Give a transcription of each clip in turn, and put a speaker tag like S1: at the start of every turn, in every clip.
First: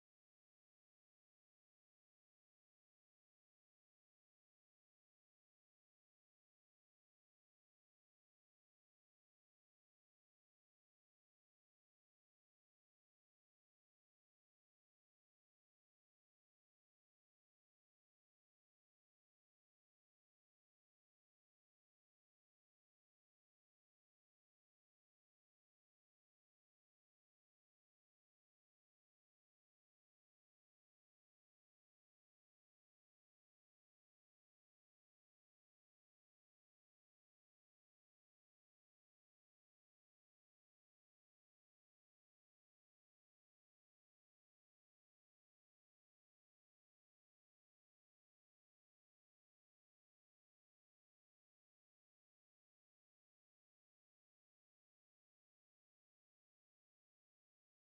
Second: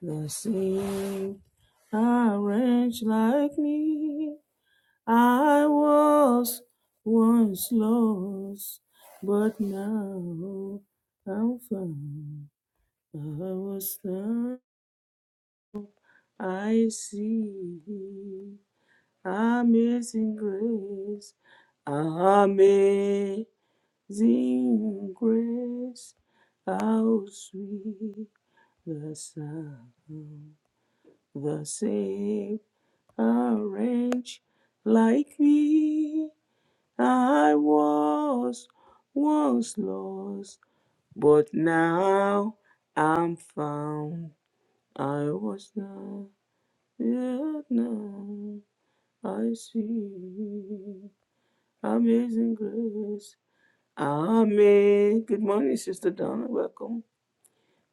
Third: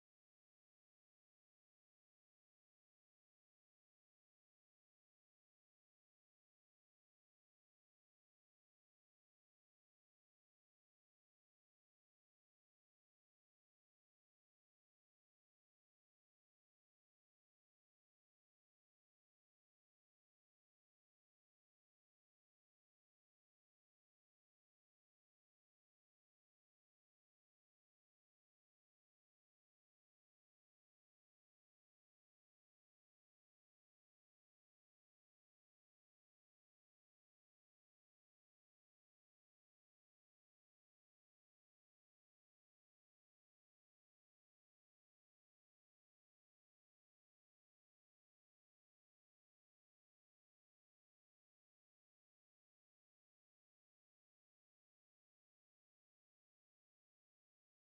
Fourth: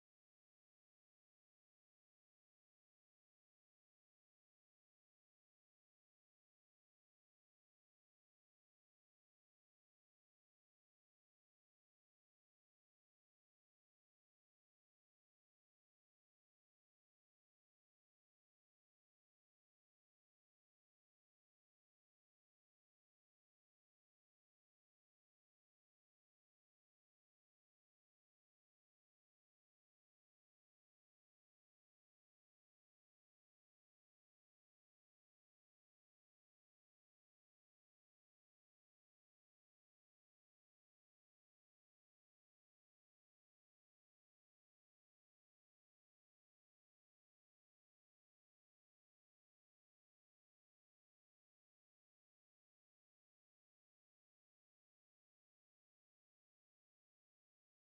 S1: Blessing a wretch like me. I was once lost, but now I'm found. I was found. I see amazing grace, amazing grace. How sweet the sound, the same. orange like me. I was once lost, but now I'm found. I was not, yet now I see. Amazing grace. Amen. Good morning, Sister Donna. Welcome.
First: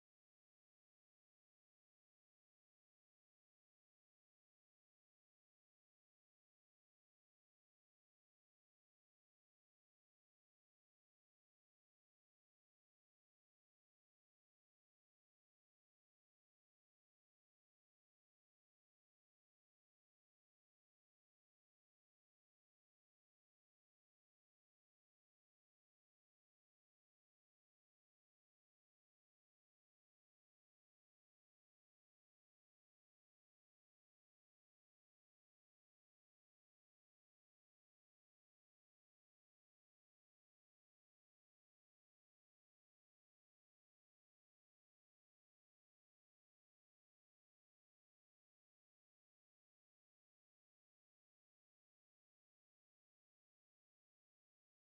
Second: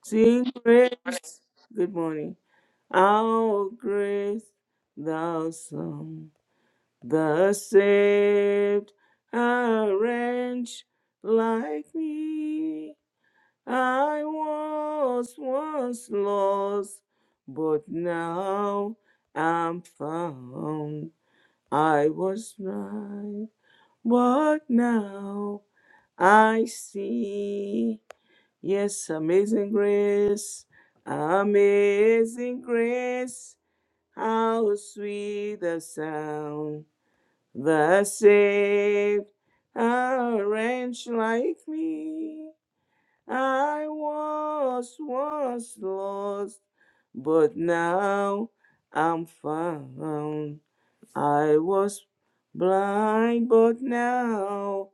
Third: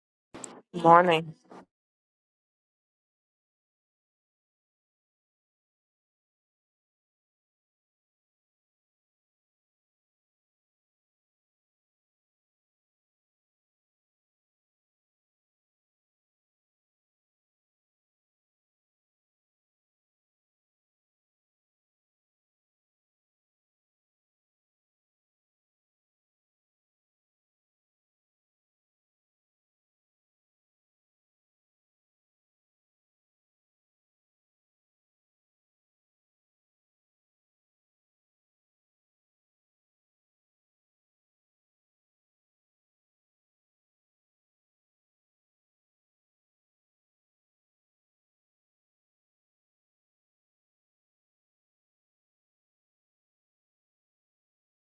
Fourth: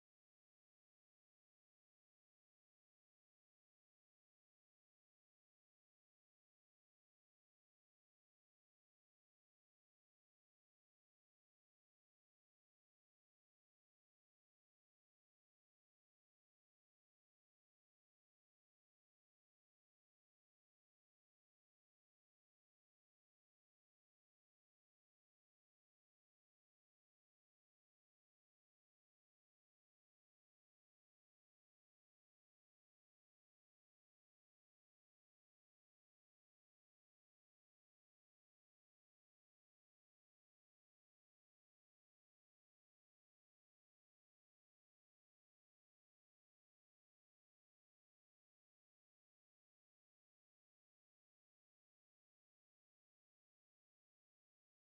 S1: Sing
S2: Morning.
S1: grace. Good morning. Our grace, thou song. The saved are wretch like me. I was once lost, but now I'm found. I was blind, but now I see. Yes, amazing grace, amazing grace. How sweet the sound the saved, are wretch like me, I was once lost, but now I'm found. I was blind, but now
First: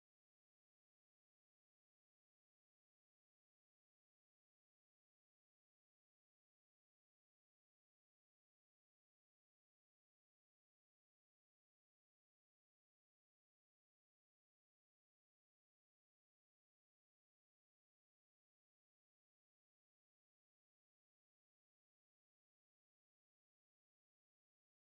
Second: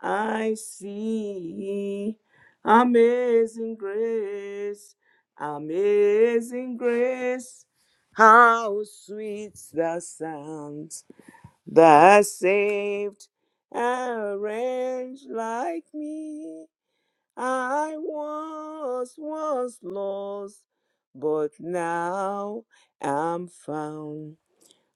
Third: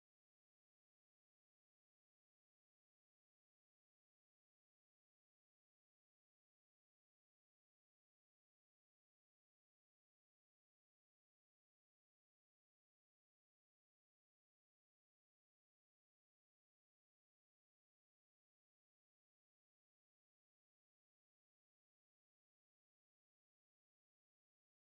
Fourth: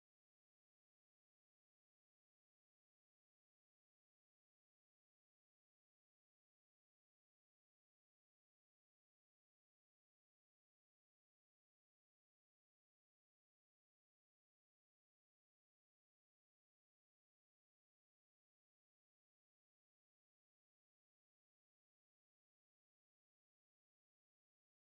S1: I see. Amazing grace, amazing grace, how sweet the sound Thy saved a wretch like me. I was was lost, but now am found.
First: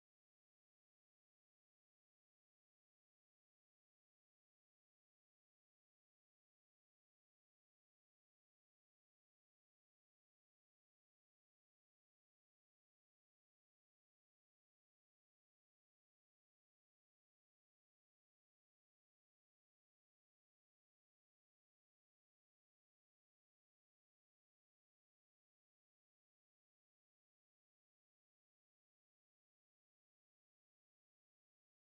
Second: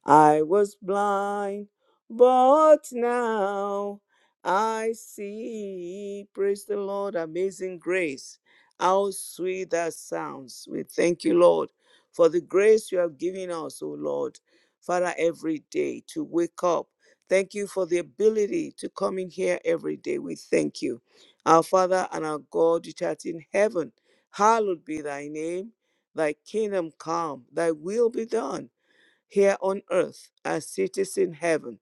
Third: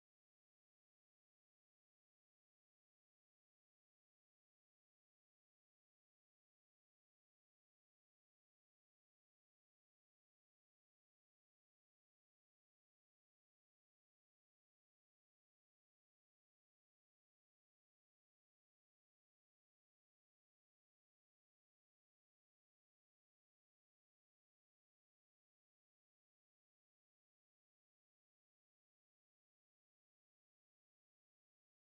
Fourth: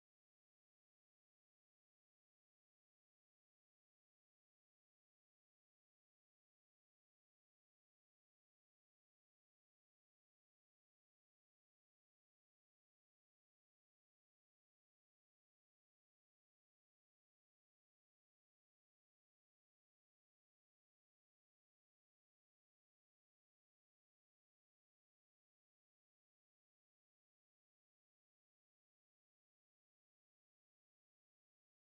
S1: I was blind, but now I see. Praise the Lord, amazing grace. How sweet that sounds. We thank you, Lord, for the grace you have given us, O Lord, Father, every day to wake up. Thank you for the ability to come in here every day. We thank you. Our Father and our God, which art in heaven, hallowed be thy name. Thy kingdom come, thy will be done here on earth as cities in heaven.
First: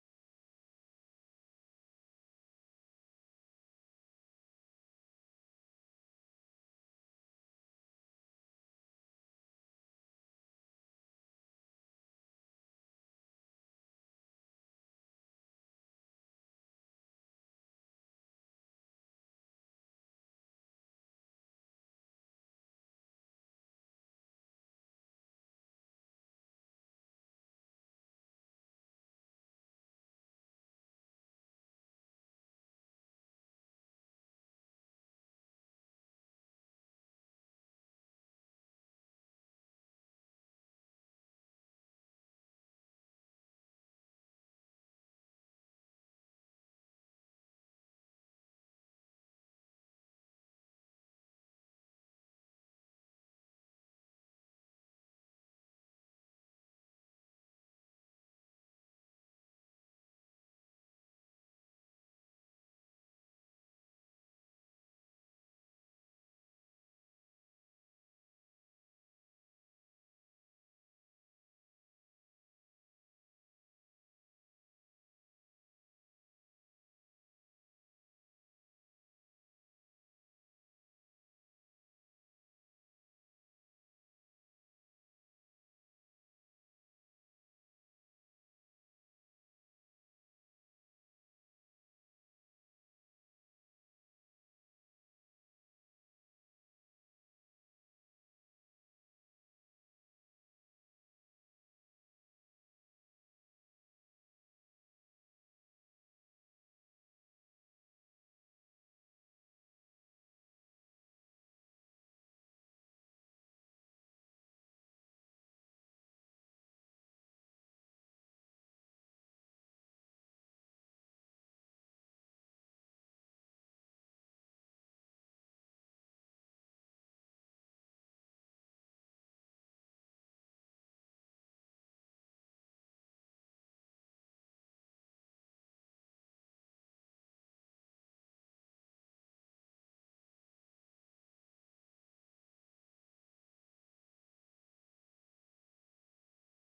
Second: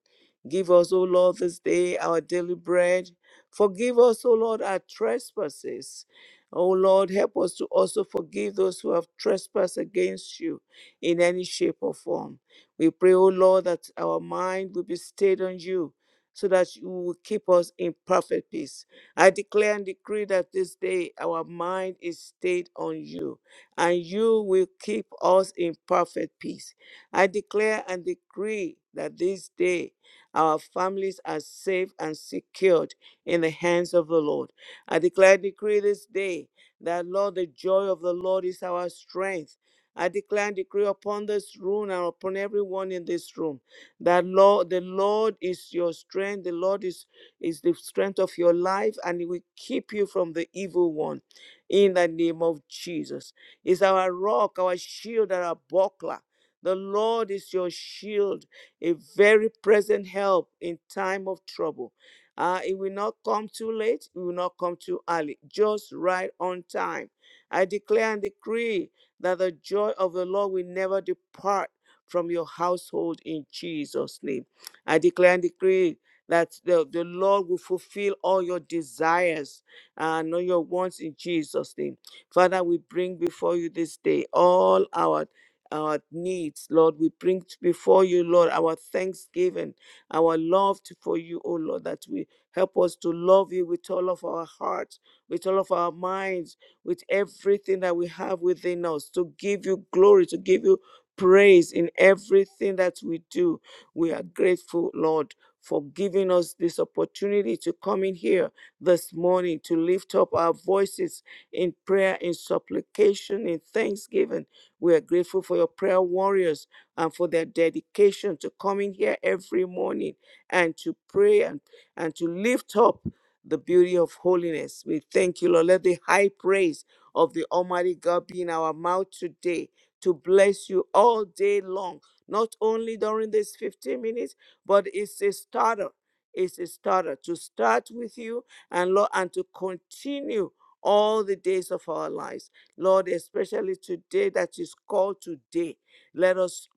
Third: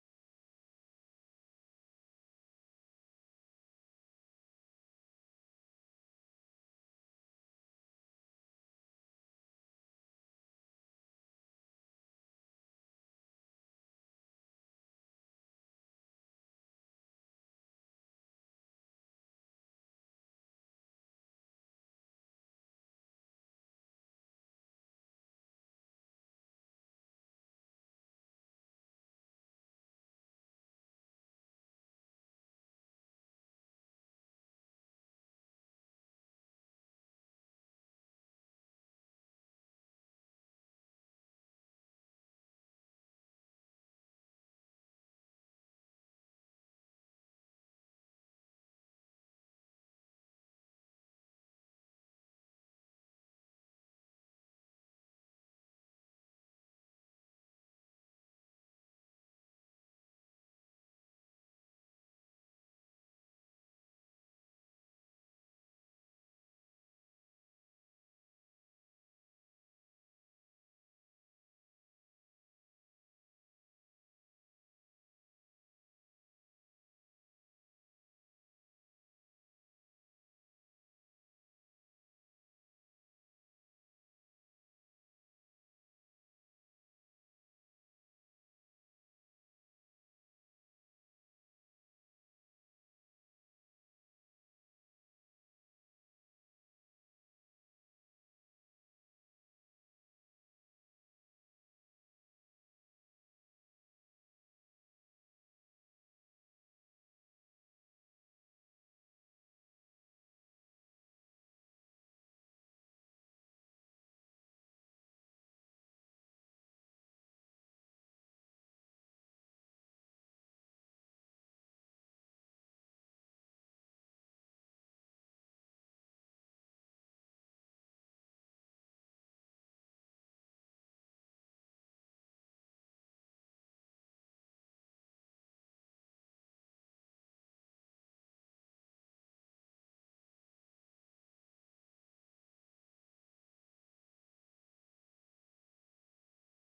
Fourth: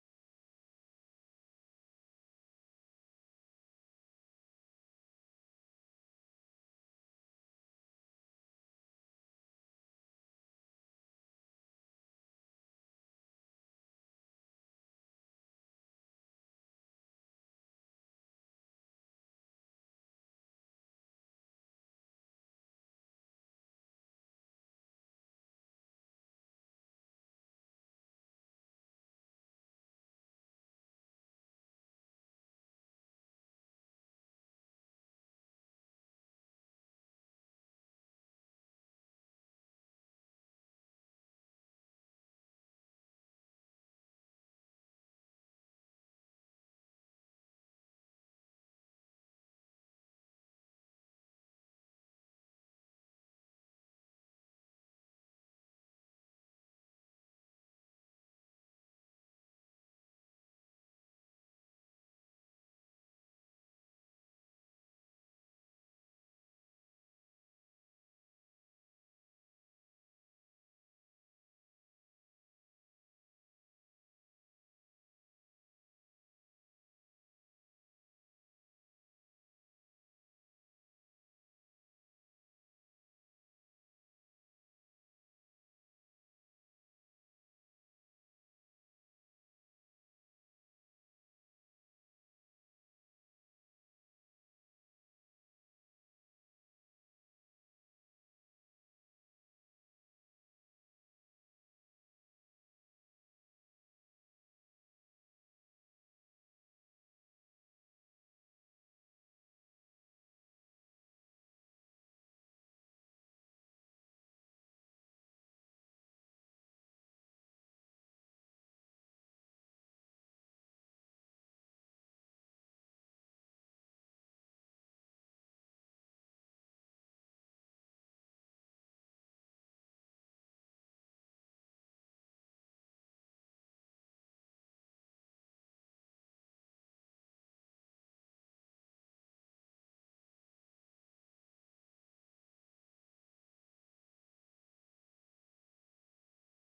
S1: Give us, O Lord, this day our daily bread. Forgive us, O Lord, our trespasses. O Lord, help us to also forgive those who have trespassed against you in any shape or form. We pray, O Lord, that our mind will be stayed on you so that you will keep us in perfect peace. I declare and decree that this day our mind is stayed on you and you will keep us in perfect peace. I declare and decree that this day our families are safe and secured in the hands of the Lord. I declare and decree this day that, Lord, the joy of the Lord is our strength. I declare and decree upon this room and upon everyone in this room that Lord, the Lord is your strength, the Lord is, is the strength of your life, and He will keep you from the evil one in the name of Jesus. Is our rock, our shield, and our buckler. The Lord is your shield, a very present help in time of trouble. Uh, it will not come too late, it will not come too early, just right on time. I declare and decree that the joy of the Lord will never depart from your household in Jesus' name. I declare and decree that the, the Lord will fulfill all your desires and all your wants in Jesus' name. Father, we bring before you this day all our our needs, Lord. We bring t- before you, Lord, our thanksgiving, our love to, for you, oh Lord, that we help us to love you with all of our hearts, with all of our minds, with everything that we have within us, to give you glory, to give you praise in everything that we do. We are grateful, Lord. For giving us this opportunity to come in here this morning to lift up our voices in prayer, in supplication, in thanksgiving we are grateful for your prayer warriors and for their dedication to coming here every morning and to pray and, and to lift up the beauty of holiness. We thank you, Lord. Let the high praise of the Almighty God be in our mouth today to bless you all day long, not only during these 15 minutes, but it's a starter. It's a starter to start with you and Lord and to continue all the days of our lives. Lord, especially today that is called today, let us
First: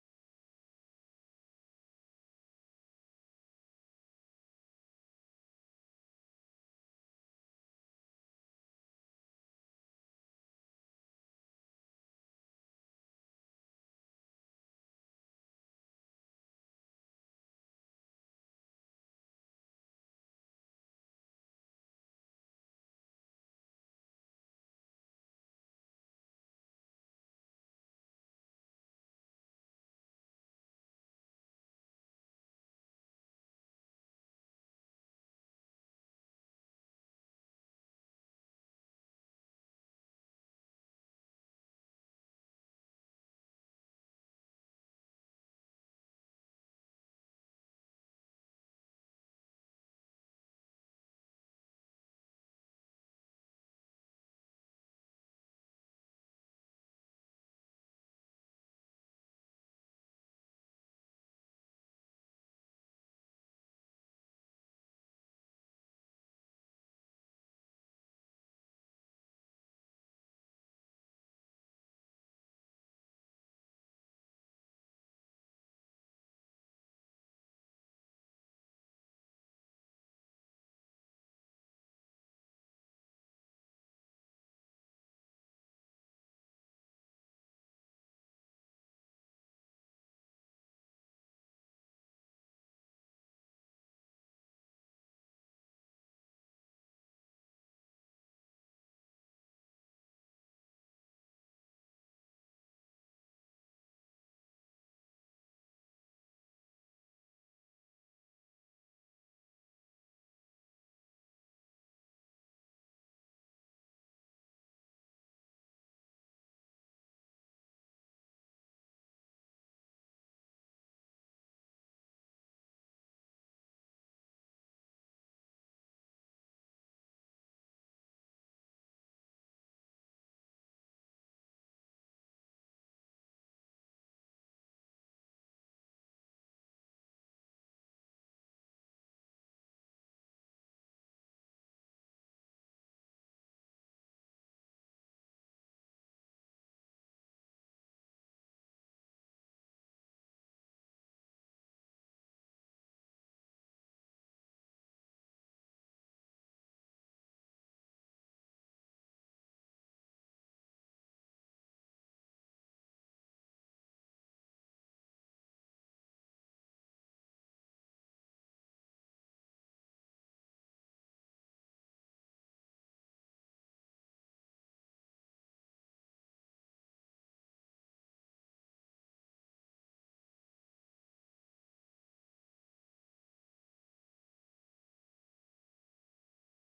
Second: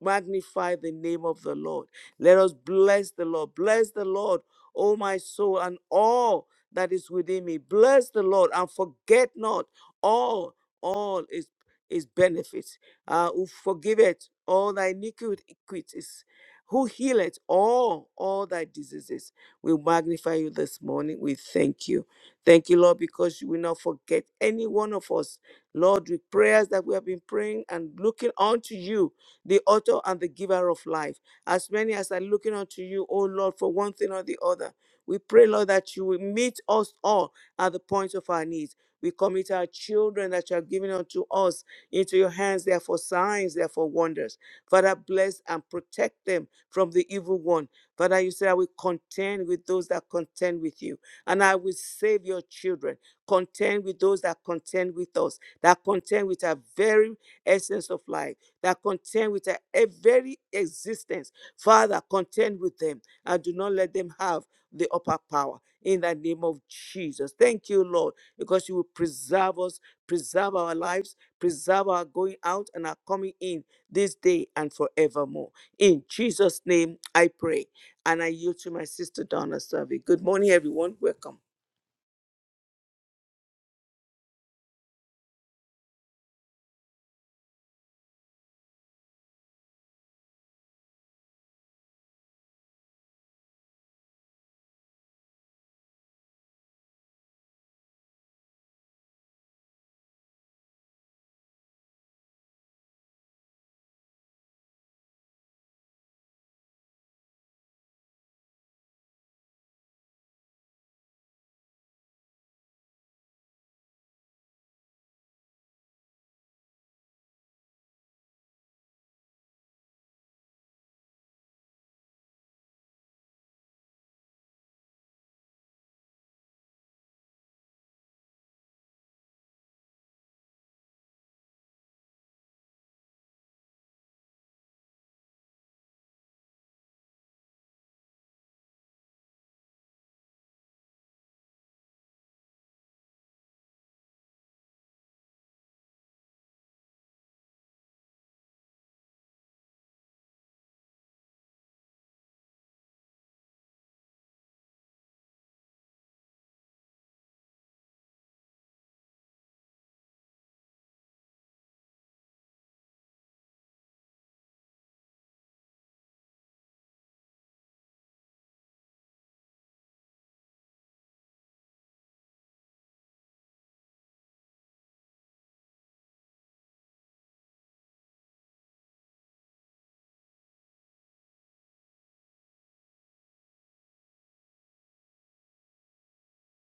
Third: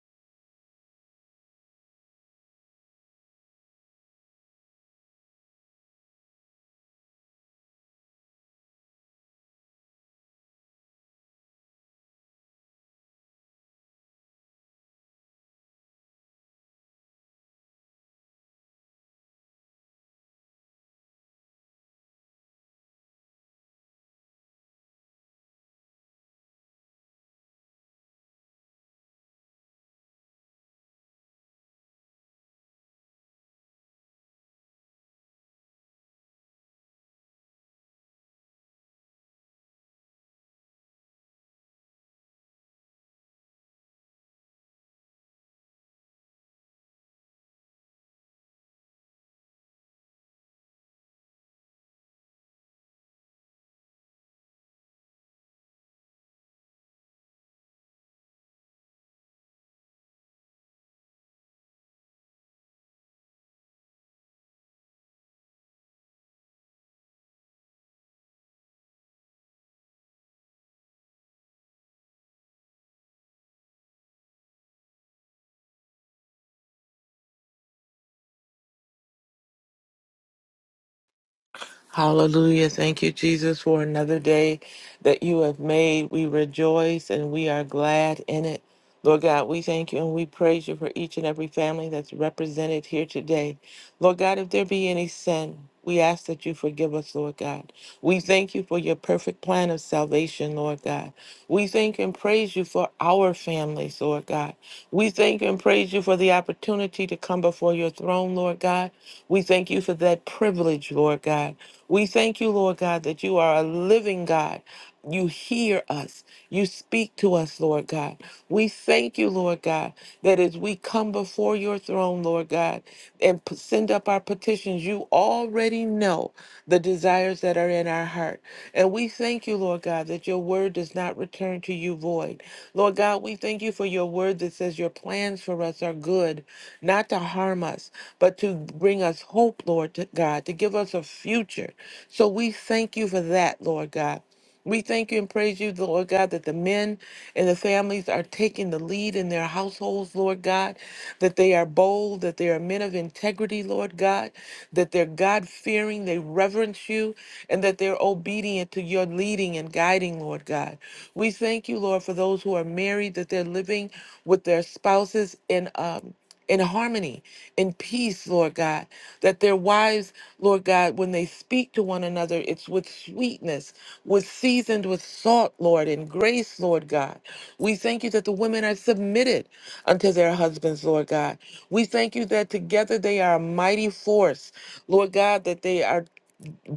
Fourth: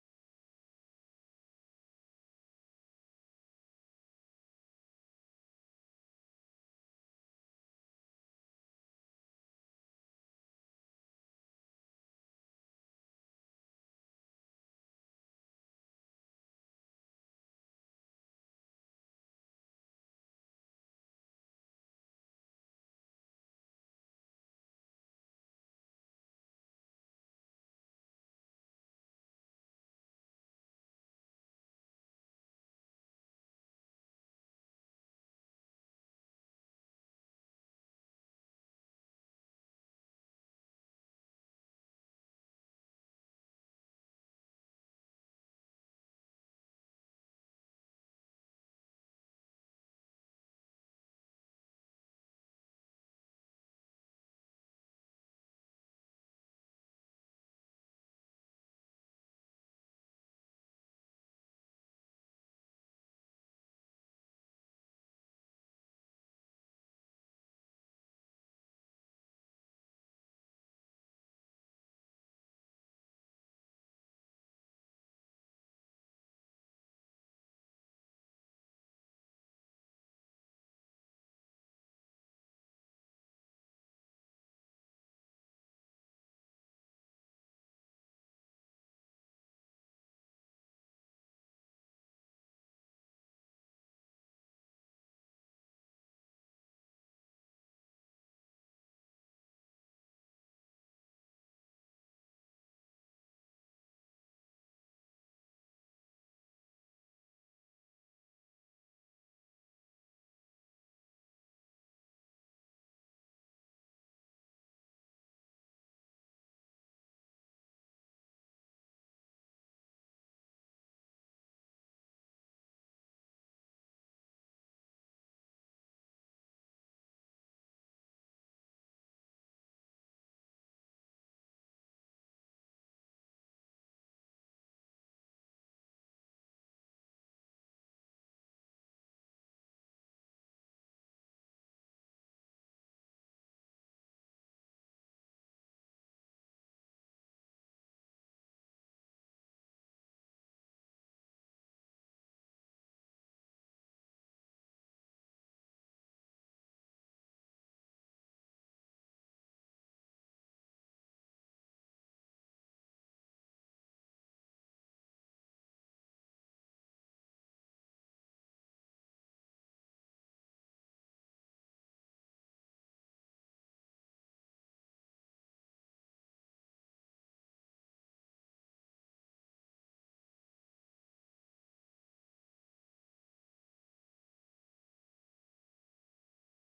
S1: magnify the name of the Lord. Let us bless the Lord. Bless the Lord, O my soul, and all that is within me. Bless the Lord and forget not all, all is his benefits, uh, who forgiveth all thy iniquities, who healeth all, all thy diseases. We magnify you this morning. We thank you. Thank you, Lord, because you will not forget any one of us. Lord, with prayers that we have been praying and looking unto you, the author and the giver of life, as many as are looking unto you, oh Lord, for one thing or the other. We pray, Lord, that you will meet us all at the point of our needs. We commit our children that you have given unto us into your hands. They are for signs, they are for wonders. Father, bless and protect them from the evil one. Father, you say, I will contend with those that contend with you and I will save your children. Contend with those that contend with us, that contend with our very essence of life, that contend with our e- very existence. Father, contend with them and do not let them have the upper power in the name of Jesus. Thank you, Lord, because you will preserve us, preserve our lives, preserve our going out and our coming in this day and forevermore. In Jesus' name, I pray. And I yield to my sister Donna Survey. Good morning, everyone. Welcome.
S2: Hallelujah. Thank you, Jesus, for another day that you have made. We rejoice and we are glad in it. Lord God, we thank you and we praise you for each and every family that's represented here today. Lord God, if there be any sin, we ask that you forgive us, Lord God. We thank you for your perfect plan of salvation, Lord God. We thank and praise you for our families, Lord God. We thank and praise you for the opportunity to come before your throne, Lord God. We thank you for that privilege, Lord God. We thank you, Lord God, that you are a living God. You hear us. You speak to us, Lord God. We thank you, Lord God, that as we come before your throne, Lord God, and p- send up our petitions, you already know the desires that are in our heart. And we thank you, Lord God, that your word does not return to you void. Lord God, we thank you for your word that says your plans for us are good, not to harm us, but to bring us hope, Lord to God, to give us a future. So we thank you for that, Lord God. We thank you and praise you, the Lord God, that the men and the families are taking the lead in their households, Lord God, that they are bold, that they are men of integrity, Lord God, that they're God fearing, they reverence you, and that they're obedient to your leading and guiding, Lord God. We thank you, Lord, for those who are married, that they're living with their spouses in um in harmony, in peace, Lord God. That their wives, Lord God, when they speak to one another, it's with sweetness, with seasoned with salt, Lord, and grace, Lord God. We thank you that the women are submitted unto their husbands, Lord God. We thank you that together they are a mighty force, Lord God, that they are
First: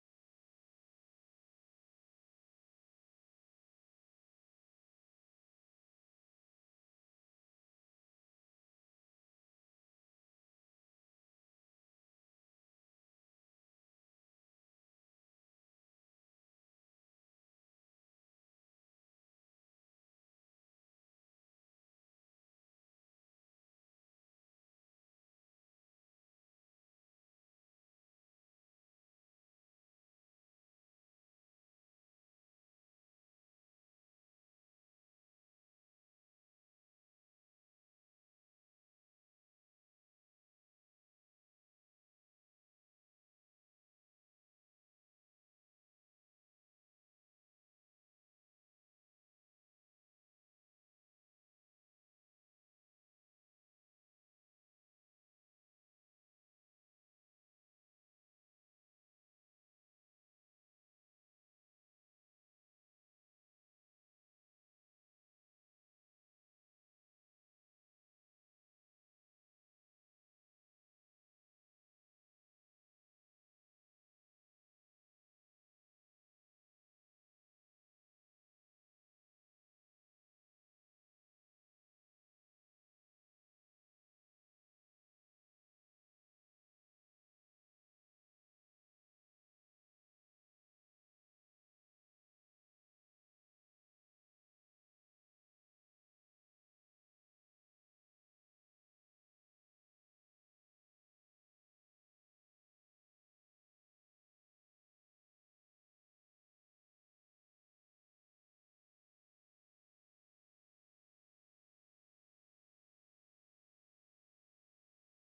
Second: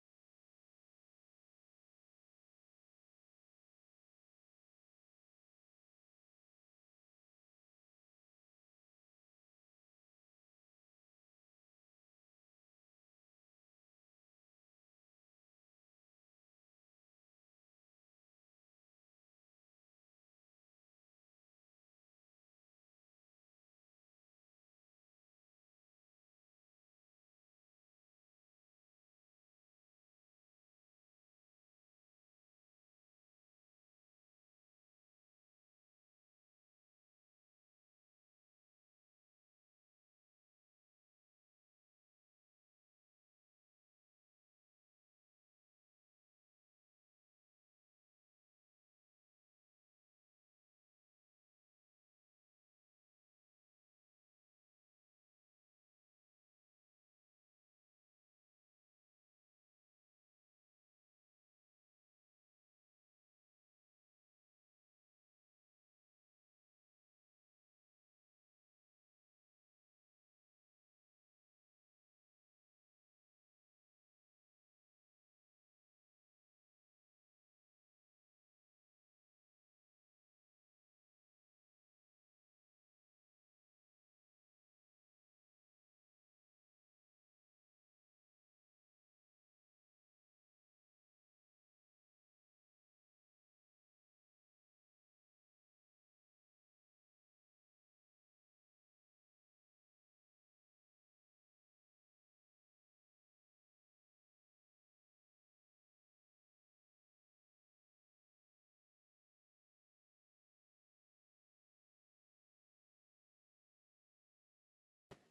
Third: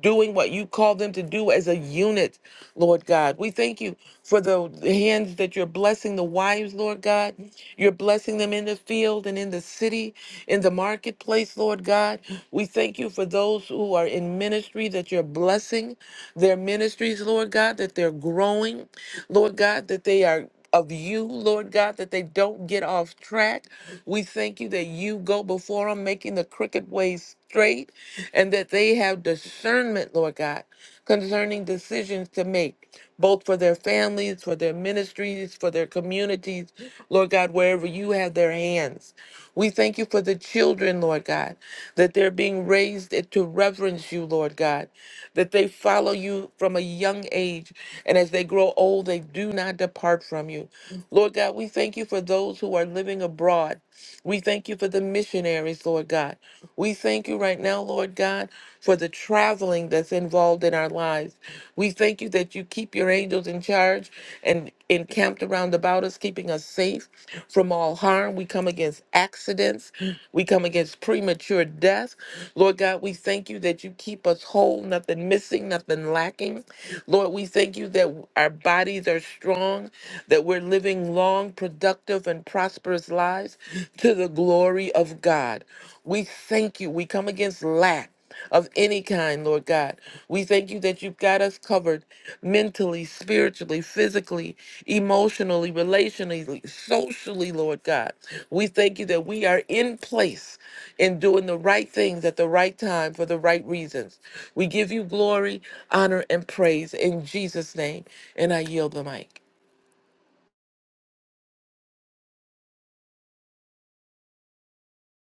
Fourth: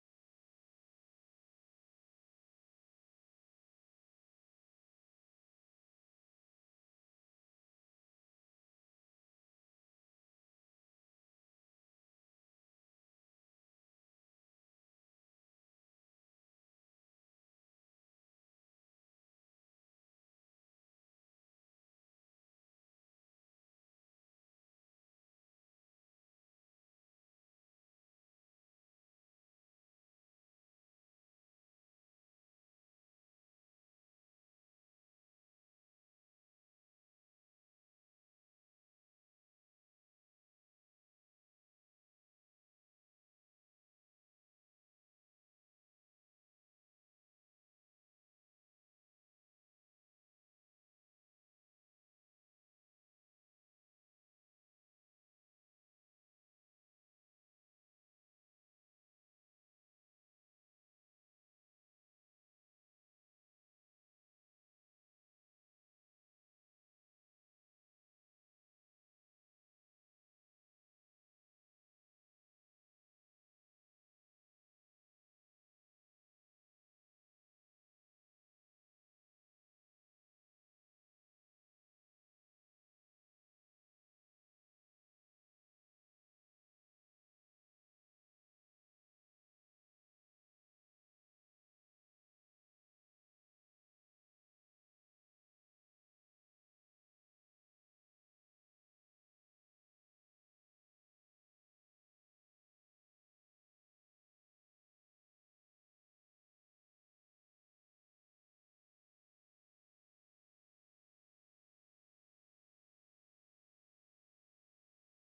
S2: doing what you call them to do as a unit, Lord God. We thank you for the hands that you're blessing the wives, Lord God. You're blessing them in the field and in the city, in the marketplace, Lord God. We thank you for those who are in ministry that you're blessing their ministries, Lord God, that they're growing, Lord God, that they are of you, Lord God, that they don't get off track. We thank you that you go before them, making the crooked ways straight, and that they have discernment, Lord God, concerning decisions to make, both for their families, for their ministries, for their communities, Lord God, wherever you have their hands. We thank you for the children, Lord God, that they're being raised to reverence you, Lord God, that they follow you from a young age. And as they grow old, they do not depart from you. Lord God, we thank you for those who are living abroad. We thank you for the missionaries, Lord God. We thank you right now, Lord God, for the traveling that's involved in our lives. We thank you that you keep your angels in charge and encamped around about us, keeping us safe from all harm. We come against accidents. We come against premature death. Lord God, we thank you that you keep us whole, nothing missing, nothing lacking. Lord, we thank you that our bodies are strong, that we're living long, productive, and prosperous lives to the glory of God. We thank you. We come against lack of any kind, Lord God. We thank you that you've got us covered mentally, spiritually, physically, emotionally, relationally, socially, Lord God. We thank you that we are in place in doing the right things at the right time for the right reasons. We give you glory, honor, and praise in Jesus' name. And I yield the mic.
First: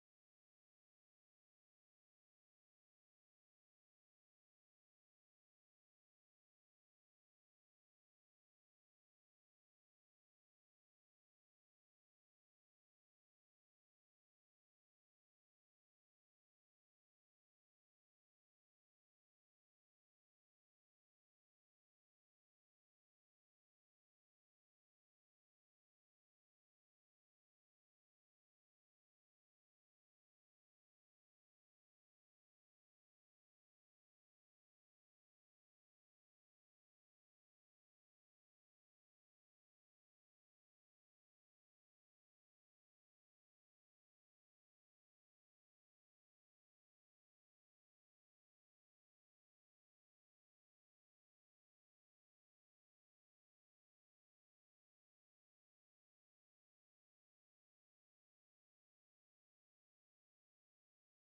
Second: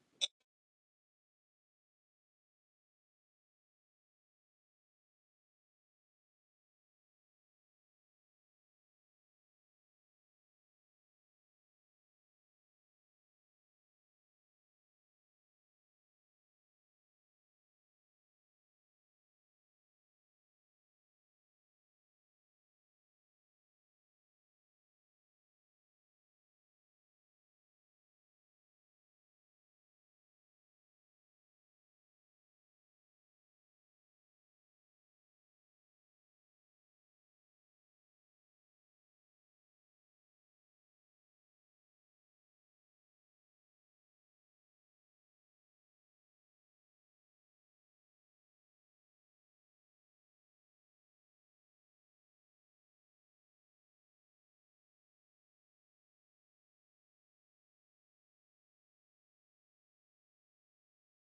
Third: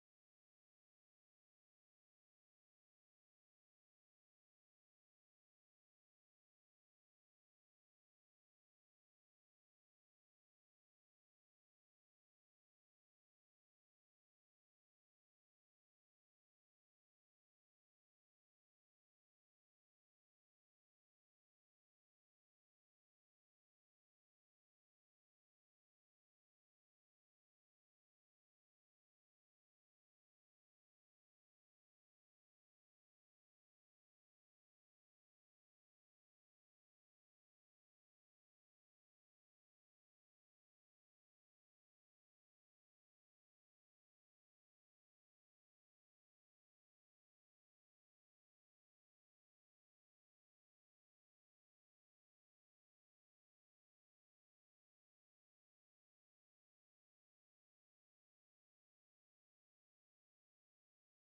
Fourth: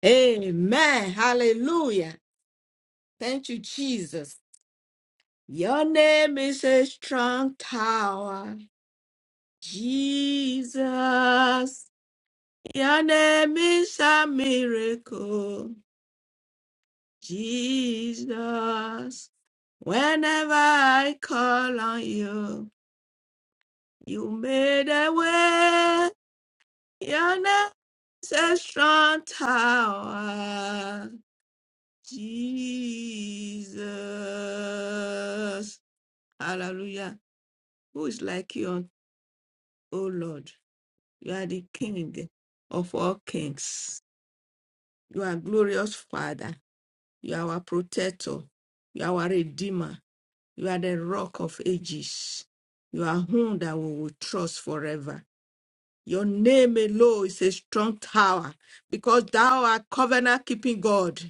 S3: Amen. Hallelujah. Thank you, Jesus. Your name is a strong tower, Jesus. Your name is a miracle, Jesus. Whenever I call on you, you made a way. Your name is a strong tower, Jesus. Hallelujah. Who is like you, O Lord? You are the King of all kings. You are glorious Father. You are our protector. You are our Redeemer. You are the rock of ages. You are whom that we will trust forever. Your name alone is a strong tower because thou art covenant keeping God.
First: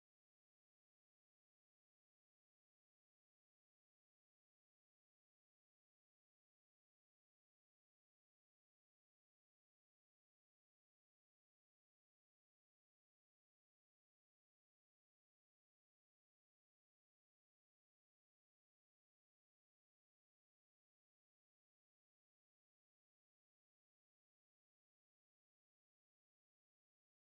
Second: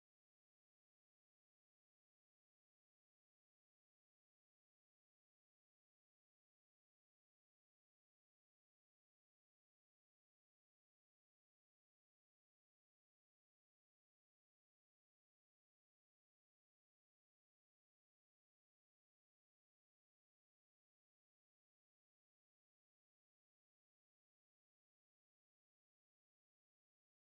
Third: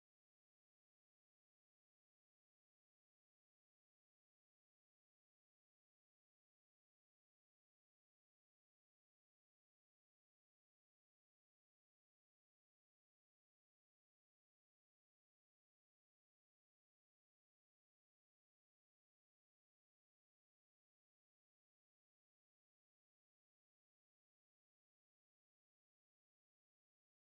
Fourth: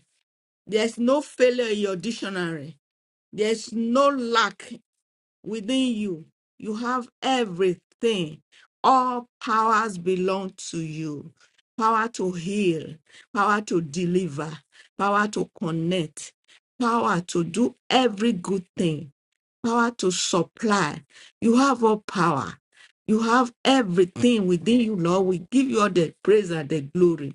S3: There's no failure in your dictionary. There's no lack within you. You have everything. All powers belong to you power to heal, power to deliver, power to connect, power to do every good thing, power to supply. You have all power. You have everything within you, Lord. We give you all the praise and the glory.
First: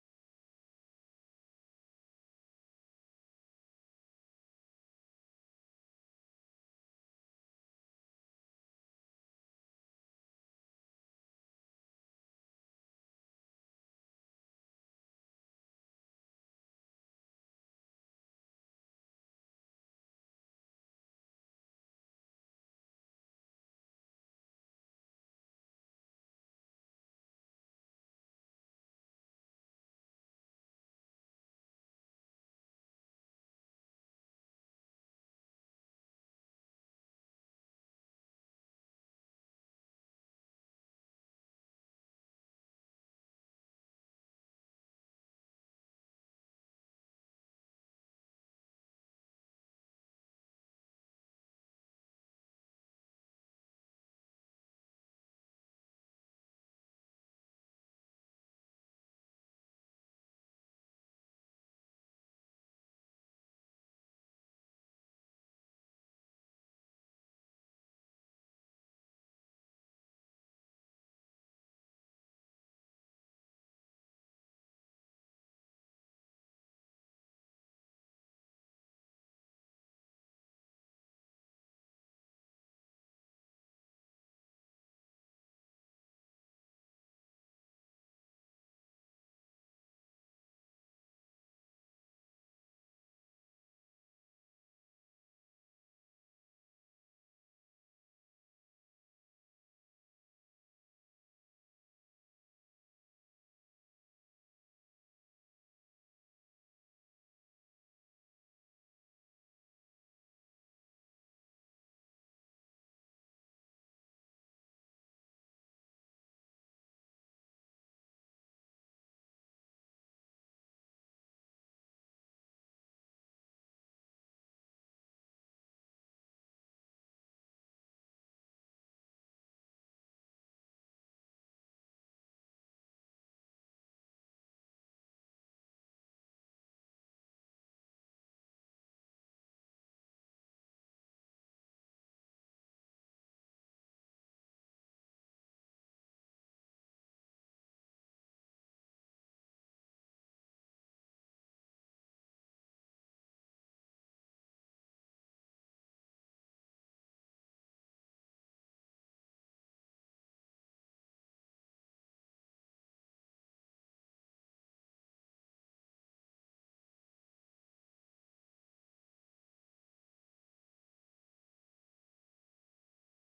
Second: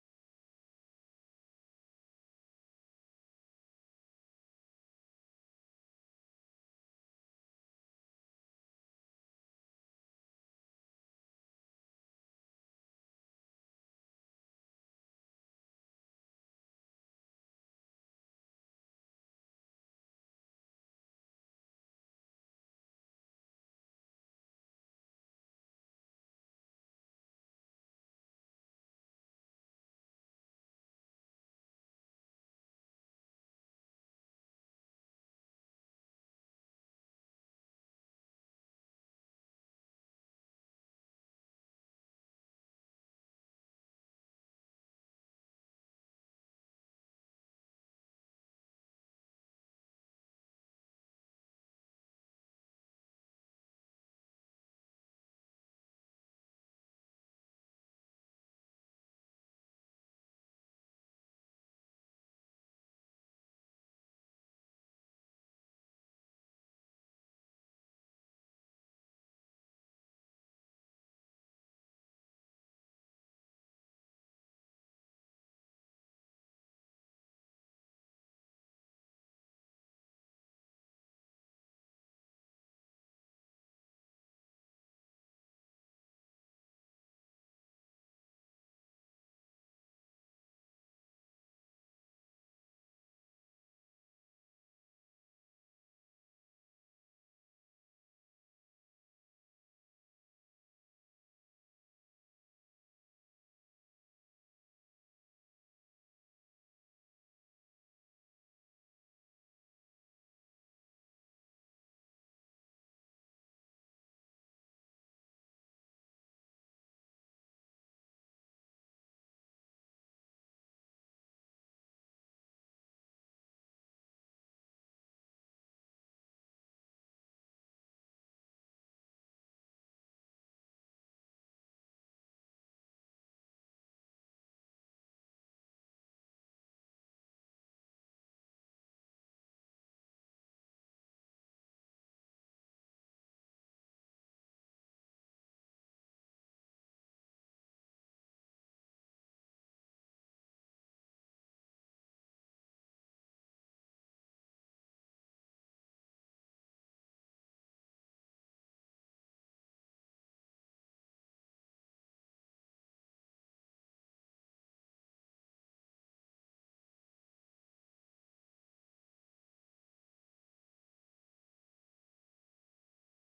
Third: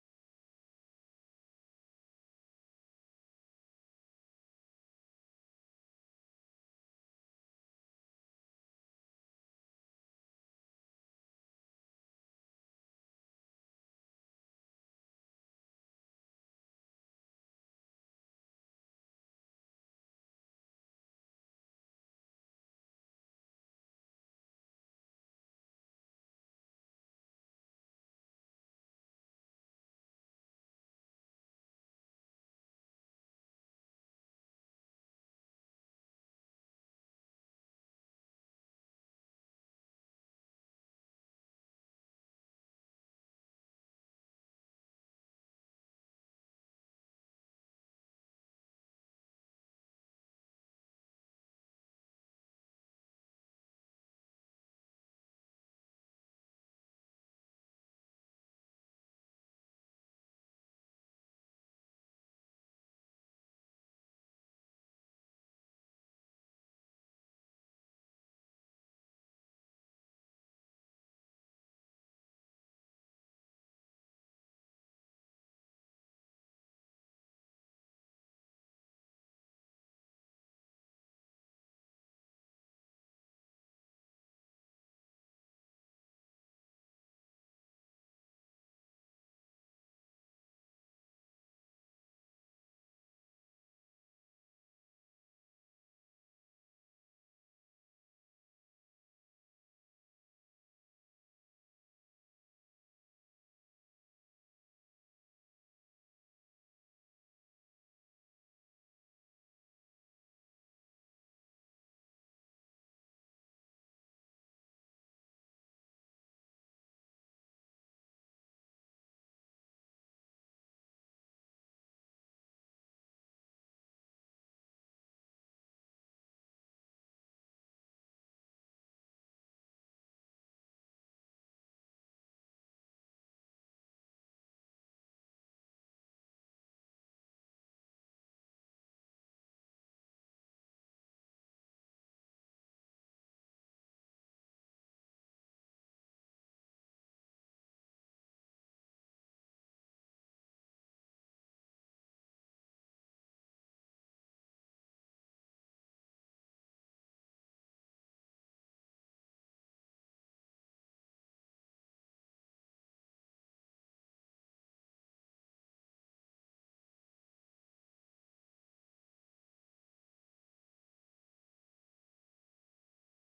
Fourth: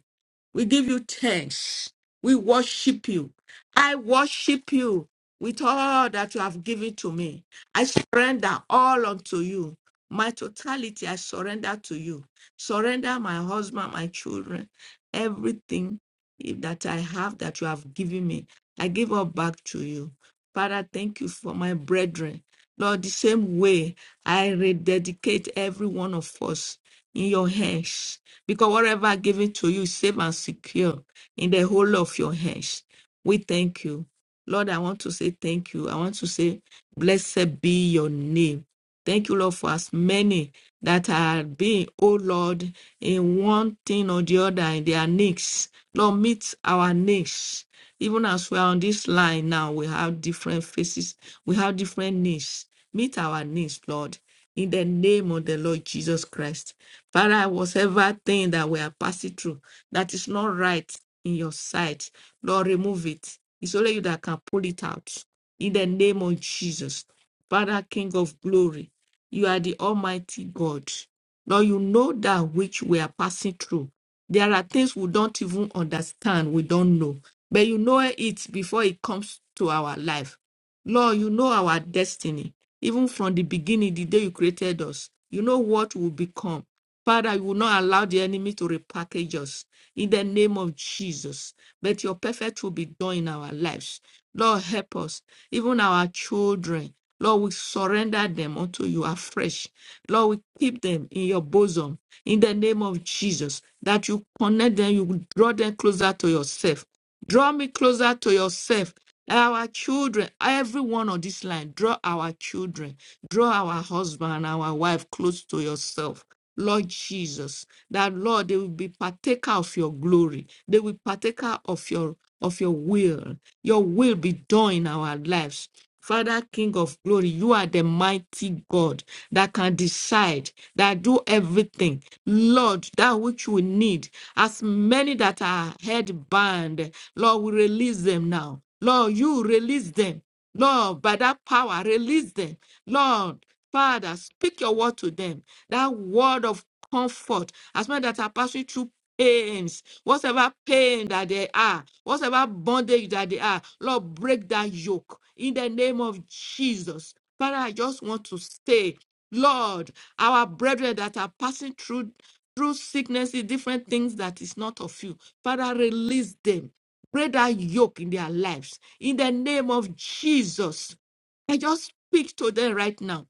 S3: We give you thanks. We worship you. I worship you with all that you have given to me. I surrender all unto you. My totality, I surrender to you. Surrender my husband, my children, everything that I have that you have given me. I give all back to you. Father, thank you for my brethren. Lord, the same way I rededicate every one of us in your hands. Because whatever given to you, is safe and secure in the whole of your hands. We thank you. Lord, I want to say thank you. I want to say, blessed be your name. Thank you, Lord, for as many that are being, oh Lord, in one thing or the other in their needs. Lord, meet our needs. Even as we are on this line now, we have different faces, we have different needs. Meet our needs, Lord, in the name of the Lord Jesus Christ. Father, whatever thing that we are passing through that is not right in your sight, Lord, remove it. It's only you that can pull it out. In the name of Jesus, Father, King of glory, you are the Almighty God. Lord, you know that which we are passing through. There are things we don't even understand, we don't know, but you know it before it comes to our life. Lord, you know our destiny. Even from the beginning, the day you created us, you know what will become. Father, you will not allow the enemy to repackage us in the name of Jesus. But your perfect will be done in our lives. Lord, help us, even our children. Lord, we surrender them unto you afresh. Lord, we keep them in your bosom in the name of Jesus, that you connect them, you draw them closer to yourself Draw me closer to yourself. Our children, everyone on this line, draw our children, draw our husband and our wife close to yourself. Lord Jesus, that Lord, they will be partaker of your glory. They will partaker of your of your will. Your will be done in our lives. Father, King of glory, you are the mighty God that can decide, that do everything. Lord, that which we need, as many that are head bound. Lord, we release them now. Lord, you release them. Lord, by that power, release them. Lord, Father, speak your word to them. That word of comfort, as men that are passing through pains, whatever pain that they are, whatever bondage that they are, Lord, break that yoke in the name of Jesus. Father, I just want to say, Lord, our brethren that are passing through through sicknesses, different things that is not of you. Father, release them break that yoke in their lives in the name of Jesus. I just speak to them right now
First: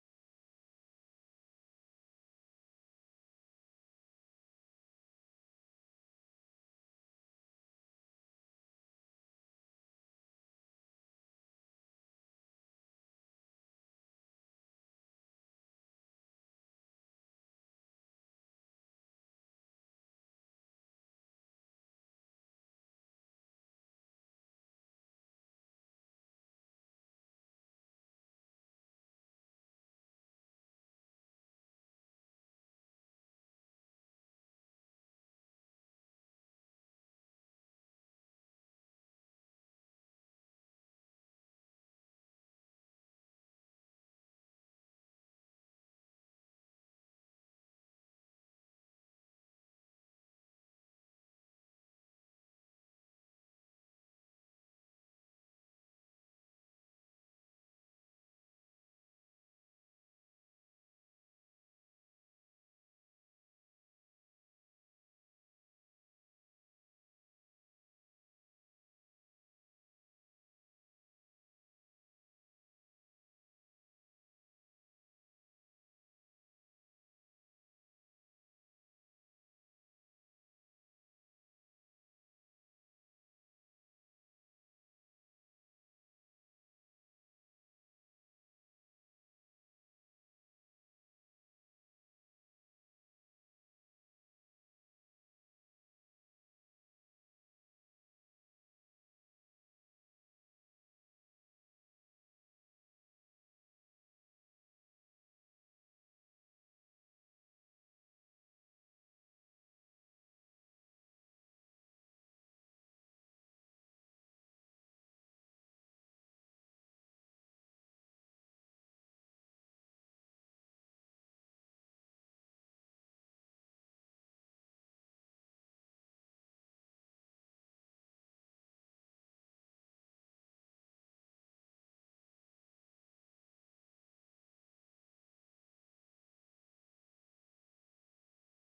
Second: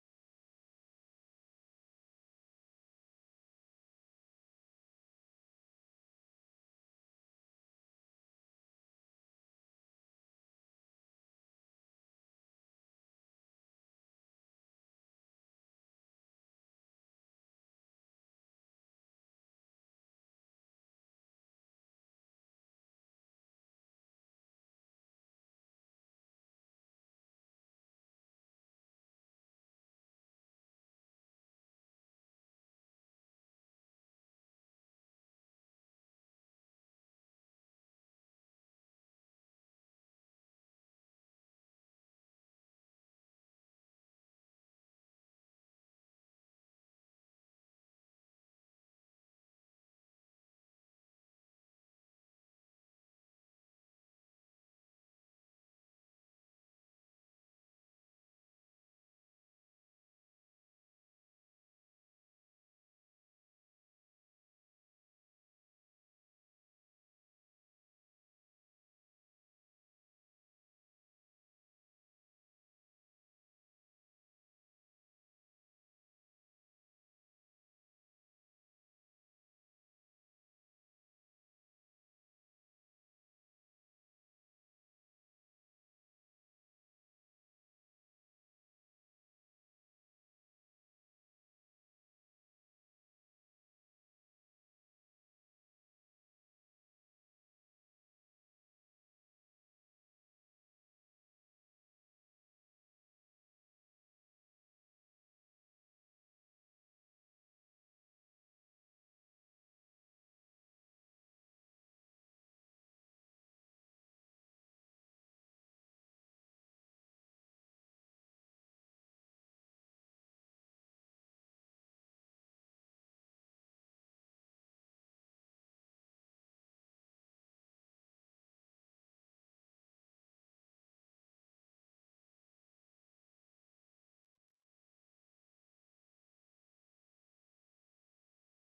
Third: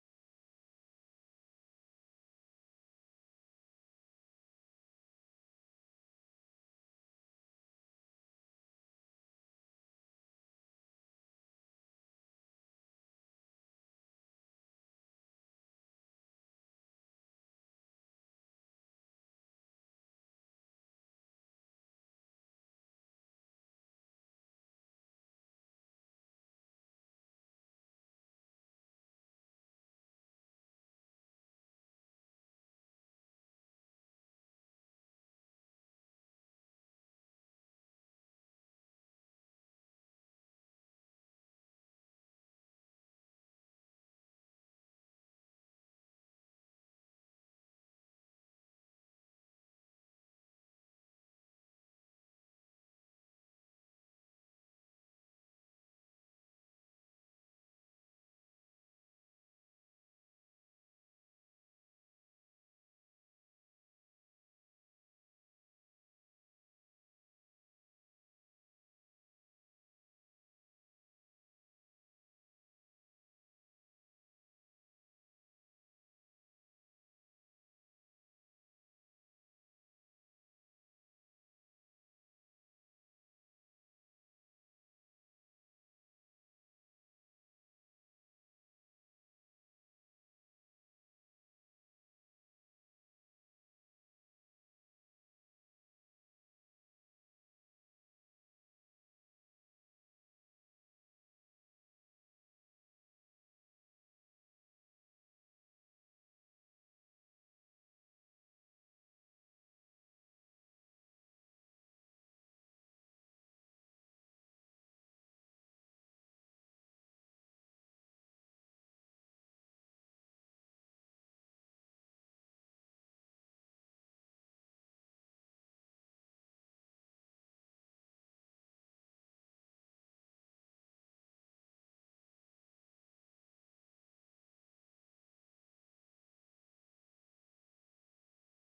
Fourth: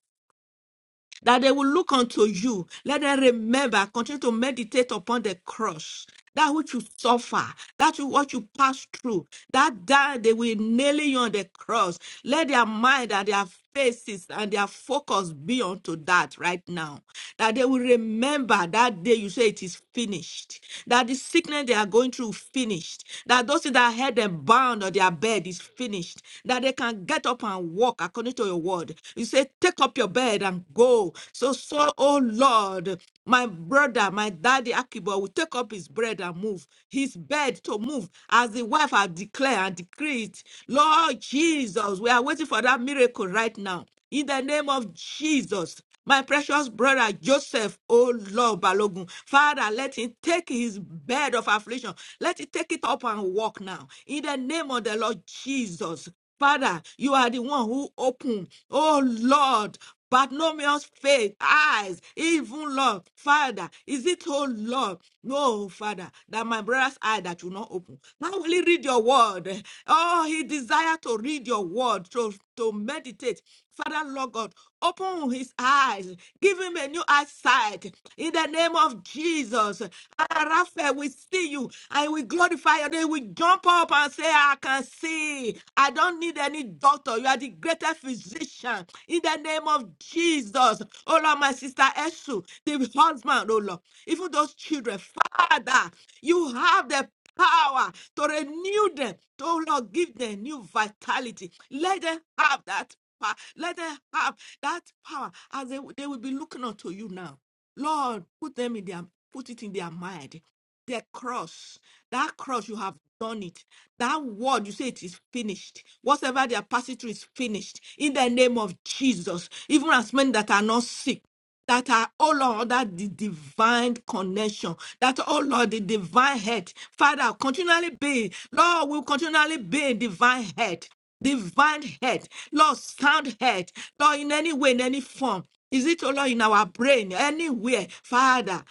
S3: that they will look unto you. Let them remember, continue to meditate upon the cross, that which you suffer, that you, what you pass through, that day they will nail you on the cross. Let their mind and their faces and their focus be unto that right now. That they will remember that day you say it is finished. That the sickness they are going through finished. That those that had them bound on their bed is finished. That they can get up and walk according to your word. You say, Take up your bed and go. So, so, oh Lord, my brother, my daddy Akibo will take up his bread and move, his bed to move, as the wife had declared and decreed. Lord Jesus, we are waiting for that miracle right now. In the name of Jesus. My precious brother Joseph, oh Lord Balogun, Father, let him take his bed of affliction. Let him take it up and walk now. In the name of the Lord Jesus. Father, you are the one who opened, oh Lord, Bartimaeus' faith, eyes, even Lord, Father, is it, oh Lord, no, Father, that my brother's eye that will not open? Now will he read your word? Oh, he desire to read your word, to, to meditate. Father, Lord God, open his eyes, give him a new eyesight in the name of Jesus. Ah, Raphael, we see you and we glorify your name. We jump up and say, I can see. I don't need any doctor. You are the greatest physician in the name of Jesus. Oh Lord, my sister Esu, the husband, oh Lord, even those children, Father, you have the power to renew them, to oh Lord, give them new vitality. Let them have that power. Let them have that power as they, they will be looking unto you now. Lord, put them in their put it in their mind. Their cross, that cross, you have done it. That word, you say it is finished. Whatever they are passing through is finished. In the name of Jesus, even as many that are not sick that are, oh Lord, that the divine connection, that, oh Lord, the divine head. Father, continually be, Lord, will continually be divine head, divine head, Lord, sound head, Lord, in any way, in any form. Is it, oh Lord, in our brain, anywhere? Father,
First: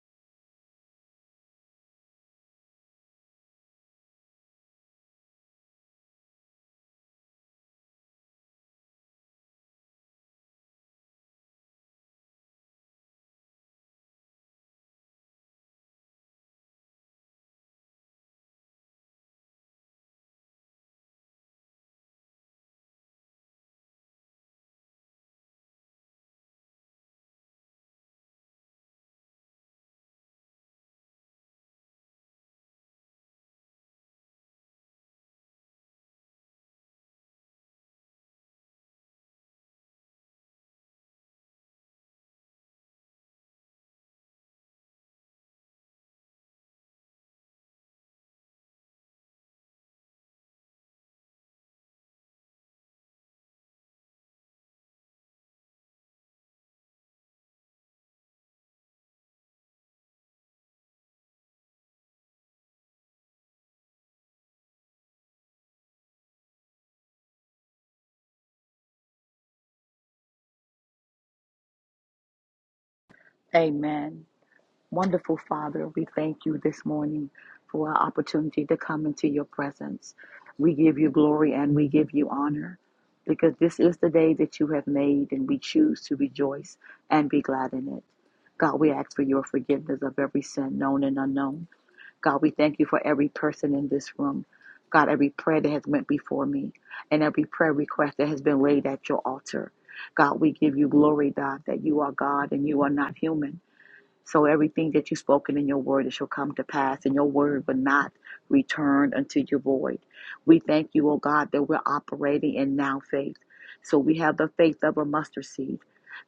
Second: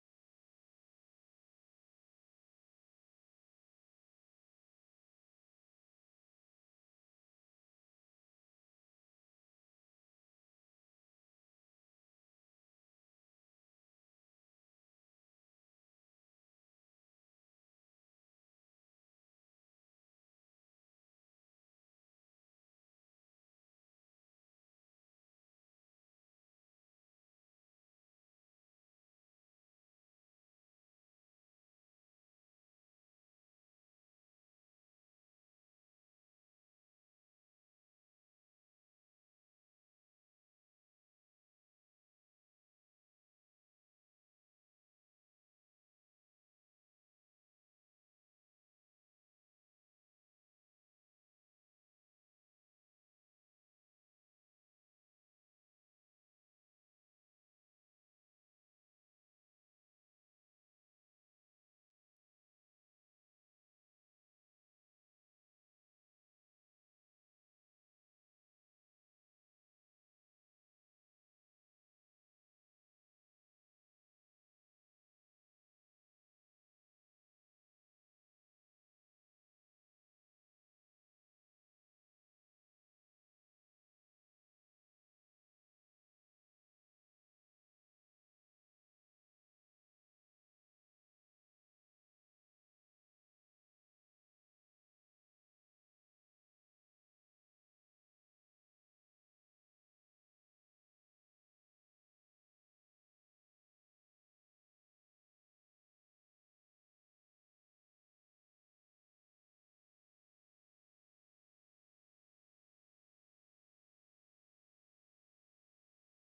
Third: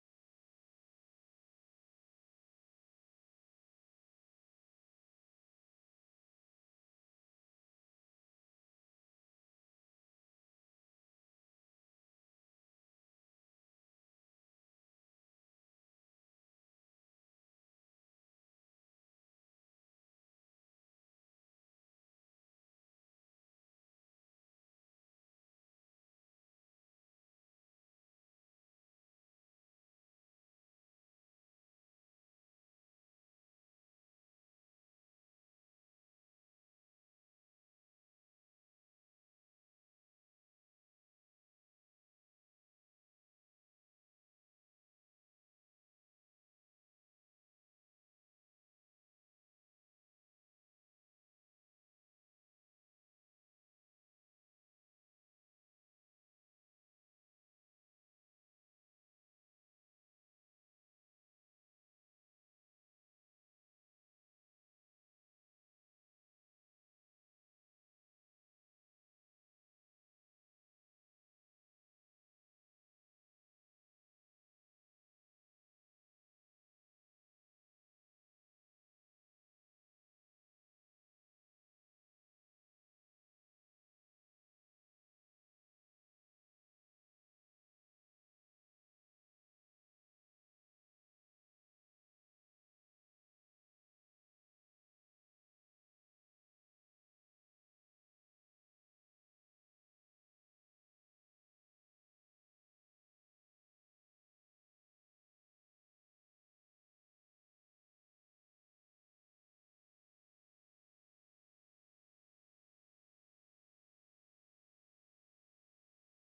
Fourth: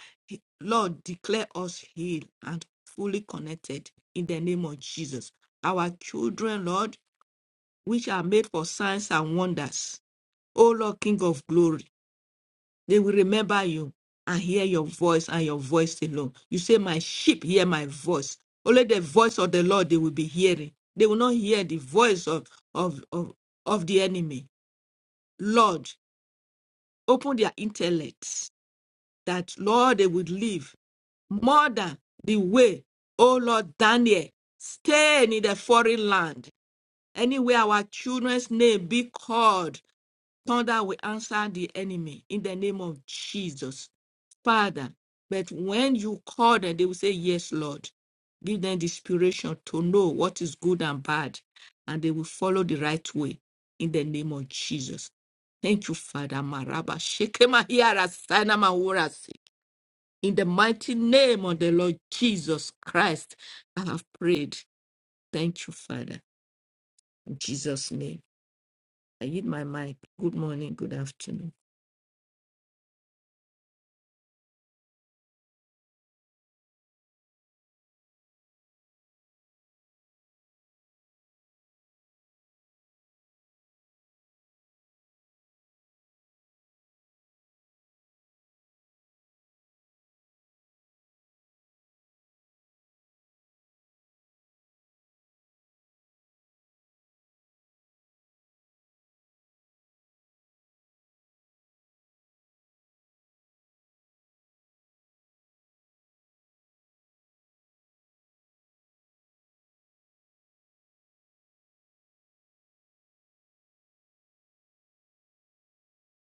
S3: Lord, declare us healed and fully connected in the name of Jesus. Our children, Lord, which are made for signs and wonders. O Lord, King of glory. They will remember you and hear your voice and your voice alone. You say, My sheep hear my voice. Only the voice of the Lord they will be hearing. They will not hear the voice of, of, of, of the enemy. Lord, open their intellects that, Lord, they would live more than the way, oh Lord Daniel, staying in the foreign land. Anywhere our children's name be called Thunder will answer the enemy in the name of Jesus. Father, but when you call them, they will say, Yes, Lord. Give them the inspiration to know what is good and bad, and they will follow the right way in the name of Jesus. Thank you, Father Maraba. Shekema hiara sana maurasi. In the mighty name of the Lord Jesus Christ, I have prayed. Thank you, Father. In Jesus' name. I yield my mic. Good morning, good afternoon.
S4: Amen. Wonderful Father, we thank you this morning for our opportunity to come into your presence. We give you glory and we give you honor because this is the day that you have made and we choose to rejoice and be glad in it. God, we ask for your forgiveness of every sin known and unknown. God, we thank you for every person in this room. God, every prayer that has went before me and every prayer request that has been laid at your altar. God, we give you glory, God, that you are God and you are not human. So everything that you've spoken in your word, it shall come to pass, and your word will not return unto your void. We thank you, O God, that we're operating in now faith. So we have the faith of a mustard seed,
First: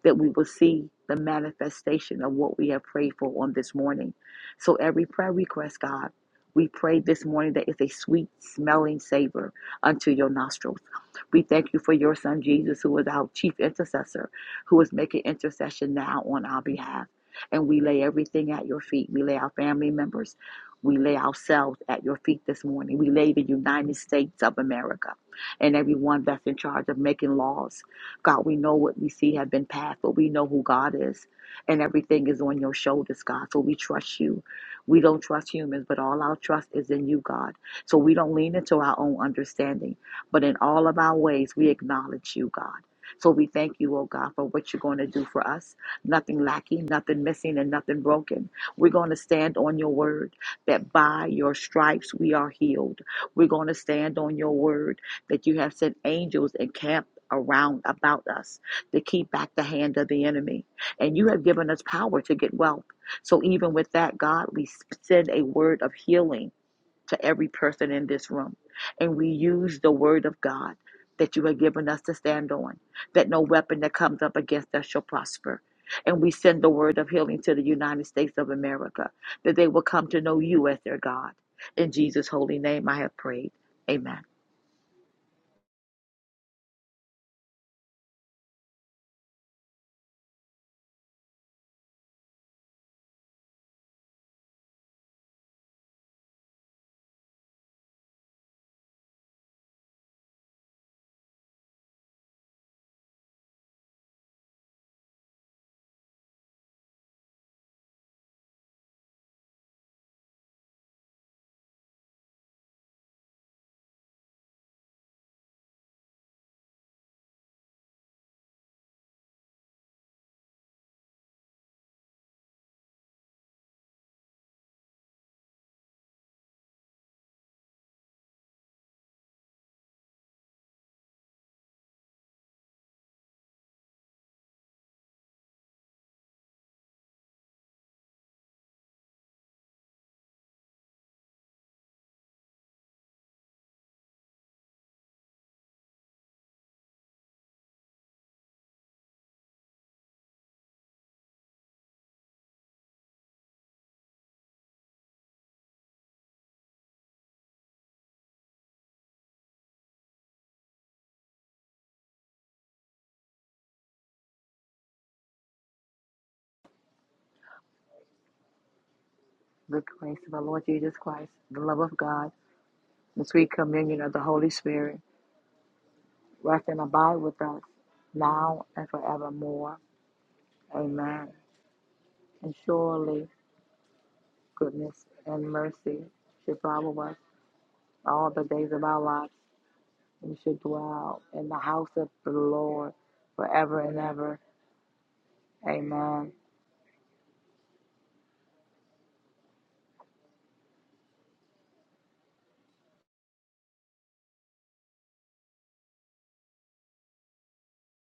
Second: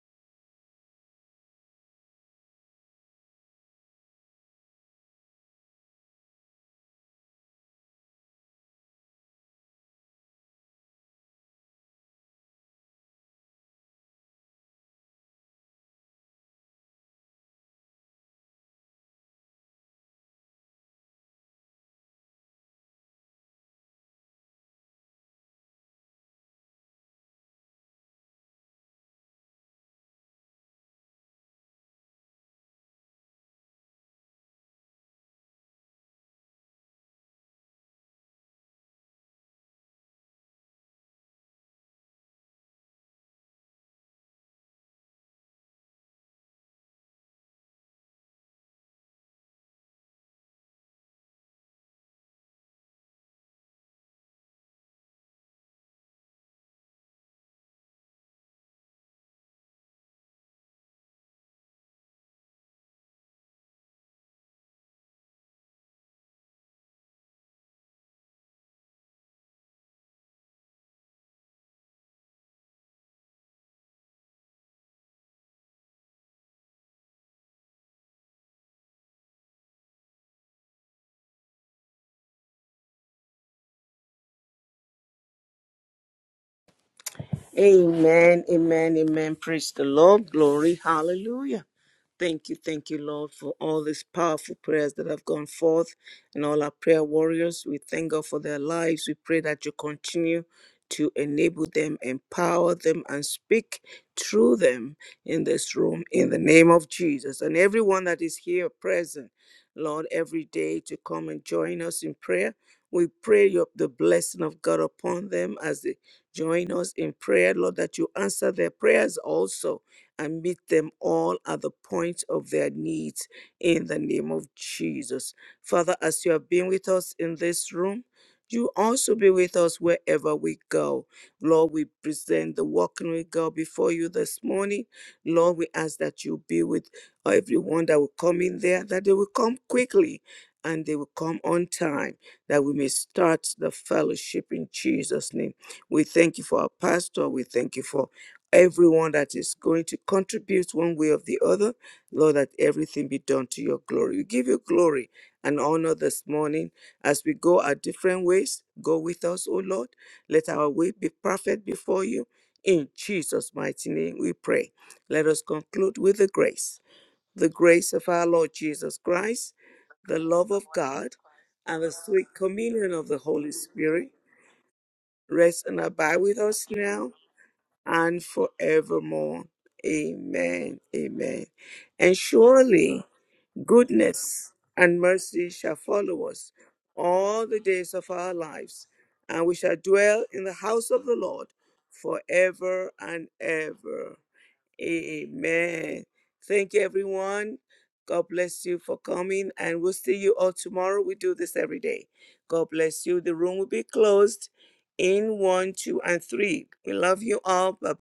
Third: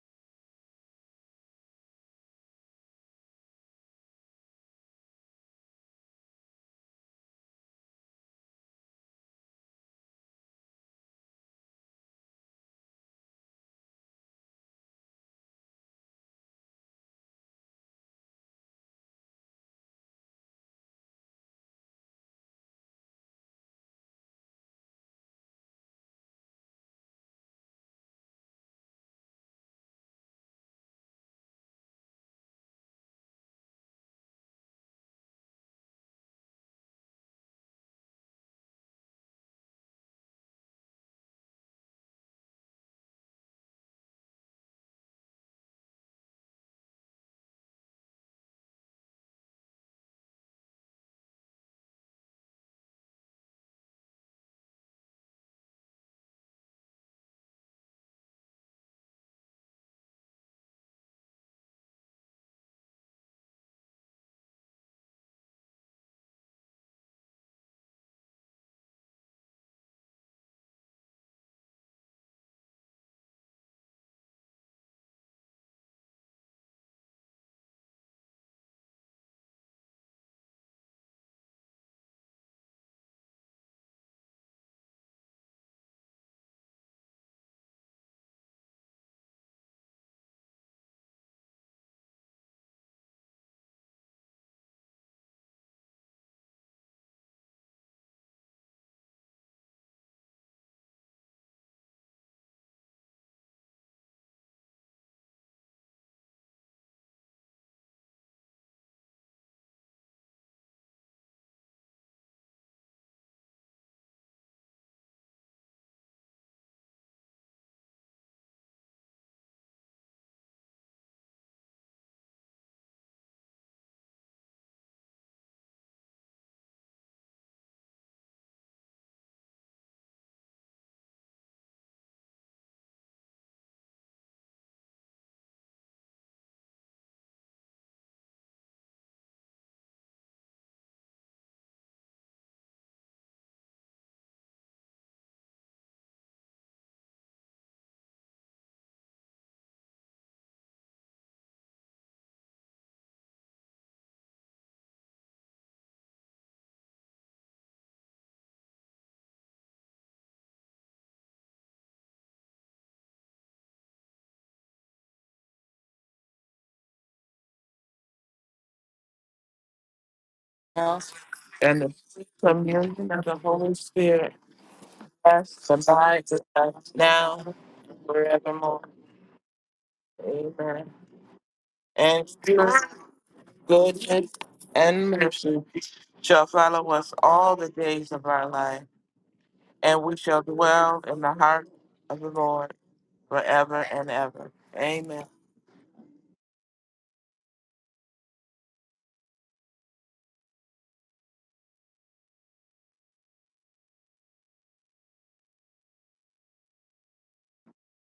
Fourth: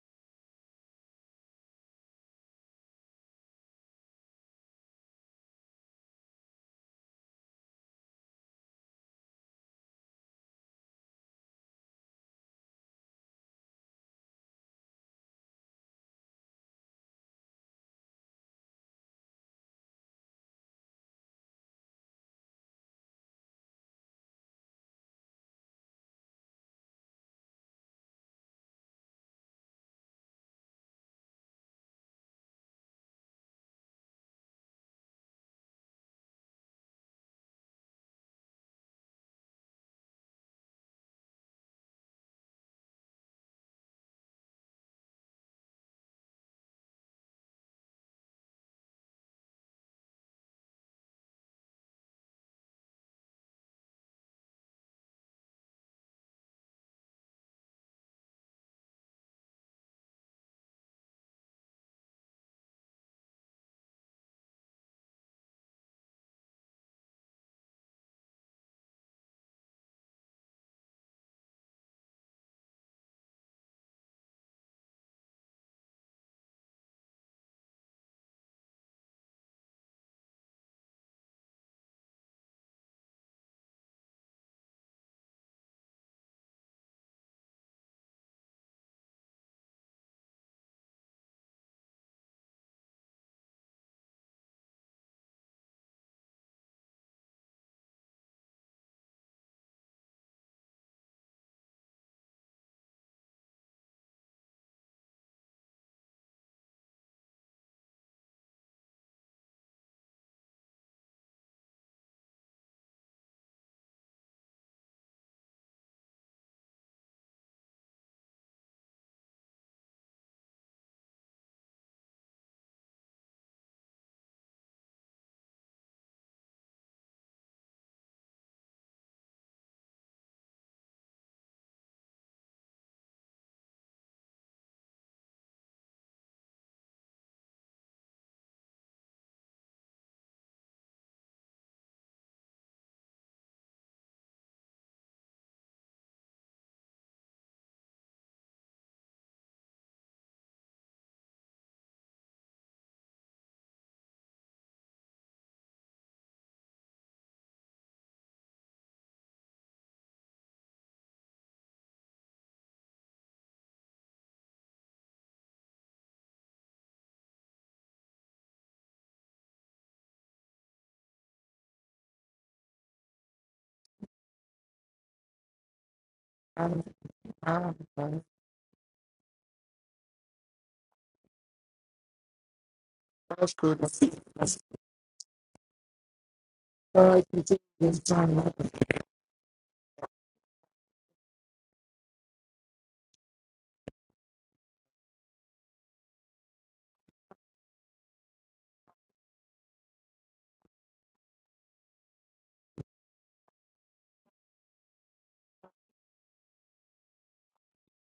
S4: that we will see the manifestation of what we have prayed for on this morning. So every prayer request, God, we pray this morning that it's a sweet smelling savor unto your nostrils. We thank you for your son Jesus, who is our chief intercessor, who is making intercession now on our behalf. And we lay everything at your feet. We lay our family members. We lay ourselves at your feet this morning. We lay the United States of America and everyone that's in charge of making laws. God, we know what we see have been passed, but we know who God is. And everything is on your shoulders, God. So we trust you. We don't trust humans, but all our trust is in you, God. So we don't lean into our own understanding, but in all of our ways, we acknowledge you, God. So we thank you, oh God, for what you're going to do for us nothing lacking, nothing missing, and nothing broken. We're going to stand on your word that by your stripes we are healed. We're going to stand on your word that you have sent angels encamped around about us to keep back the hand of the enemy. And you have given us power to get wealth. So even with that, God, we send a word of healing to every person in this room. And we use the word of God that you have given us to stand on, that no weapon that comes up against us shall prosper. And we send the word of healing to the United States of America, that they will come to know you as their God. In Jesus' holy name, I have prayed. Amen.
S1: Amen, amen, amen. Praise the Lord. Glory. Hallelujah. Thank you, thank you, Lord, for all these powerful prayers that have gone forth and all our prayer warriors. We thank God for their lives. We pray that you continue to enable them, empower them, and speak through them in this room in the name of Jesus. And everyone that is here present, Lord, every day to come and join us in prayer. We pray your, the blessing of God upon them as they join us in prayer, Lord, that you answer their prayers also and meet them all at the point of their needs in the name of Jesus. Father, as you have been with us in this room, you also be with us wherever we go. Lord, we present the walking we go before you this morning. Lord, we ask that you be with everyone that will come in there, that they will come quickly and they will come on time, that we may start the fellowship in Jesus' name. We thank you for our pastor. We thank you for everyone that is going to contribute one way or the other. Lord, that everything be done to your glory. We give you glory and honor this morning as we go our different ways. Go with us, O Lord. Let our way be perfect before you. In Jesus' mighty name we pray. Let us conclude with the grace. The grace of our Lord Jesus Christ,
S4: The
S1: the
S4: grace of our
S1: love of
S4: Lord Jesus
S1: God,
S2: House
S4: Christ, the love
S2: And
S1: and the
S4: of
S2: the
S1: sweet
S4: God,
S1: communion of
S2: communion
S1: the
S2: of
S4: the
S2: the
S4: sweet
S1: Holy
S2: Holy
S4: communion
S1: Spirit
S4: of the
S2: Spirit,
S4: Holy Spirit,
S1: rest
S2: rest
S1: and abide
S2: abides
S1: with
S2: with
S4: rest
S1: us
S4: and
S2: us
S1: now
S4: abide with
S2: now
S4: us
S2: and
S1: and
S4: now
S2: forevermore.
S4: and
S1: forevermore.
S4: forevermore.
S1: Amen.
S2: Amen.
S4: Amen.
S1: Amen. And
S2: and
S4: And
S2: goodness
S1: surely
S4: surely.
S3: That's good. That's- good.
S2: goodness
S1: goodness
S3: that's-
S1: and
S4: goodness
S2: and
S4: and
S1: mercy
S2: mercy
S1: shall
S4: mercy
S1: follow
S2: shall
S1: us
S4: should
S2: follow
S4: follow
S2: us
S4: us
S3: I can
S1: all
S2: all
S3: see
S1: the
S2: the
S1: days
S3: this
S1: of
S2: days of
S4: all
S1: our
S4: the
S2: our
S3: time.
S4: days
S2: life,
S4: of
S1: lives,
S4: our lives.
S1: and we shall
S2: and we
S1: dwell
S4: We
S2: shall
S1: in the
S4: should
S1: house
S2: dwell
S1: of the
S2: in
S4: dwell
S2: the
S1: Lord
S4: in the
S2: heart
S4: house of
S2: of the
S4: the
S2: Lord
S1: forever
S4: Lord
S1: and
S2: forever
S4: forever and
S2: and
S1: ever.
S4: ever.
S2: ever. Amen.
S1: Amen.
S4: Amen.
S1: Thank you, everyone. God bless you for coming, and we'll see you all tomorrow. We do this every day. God bless you. The room will be closed in one, two, and three. We love you all. Bye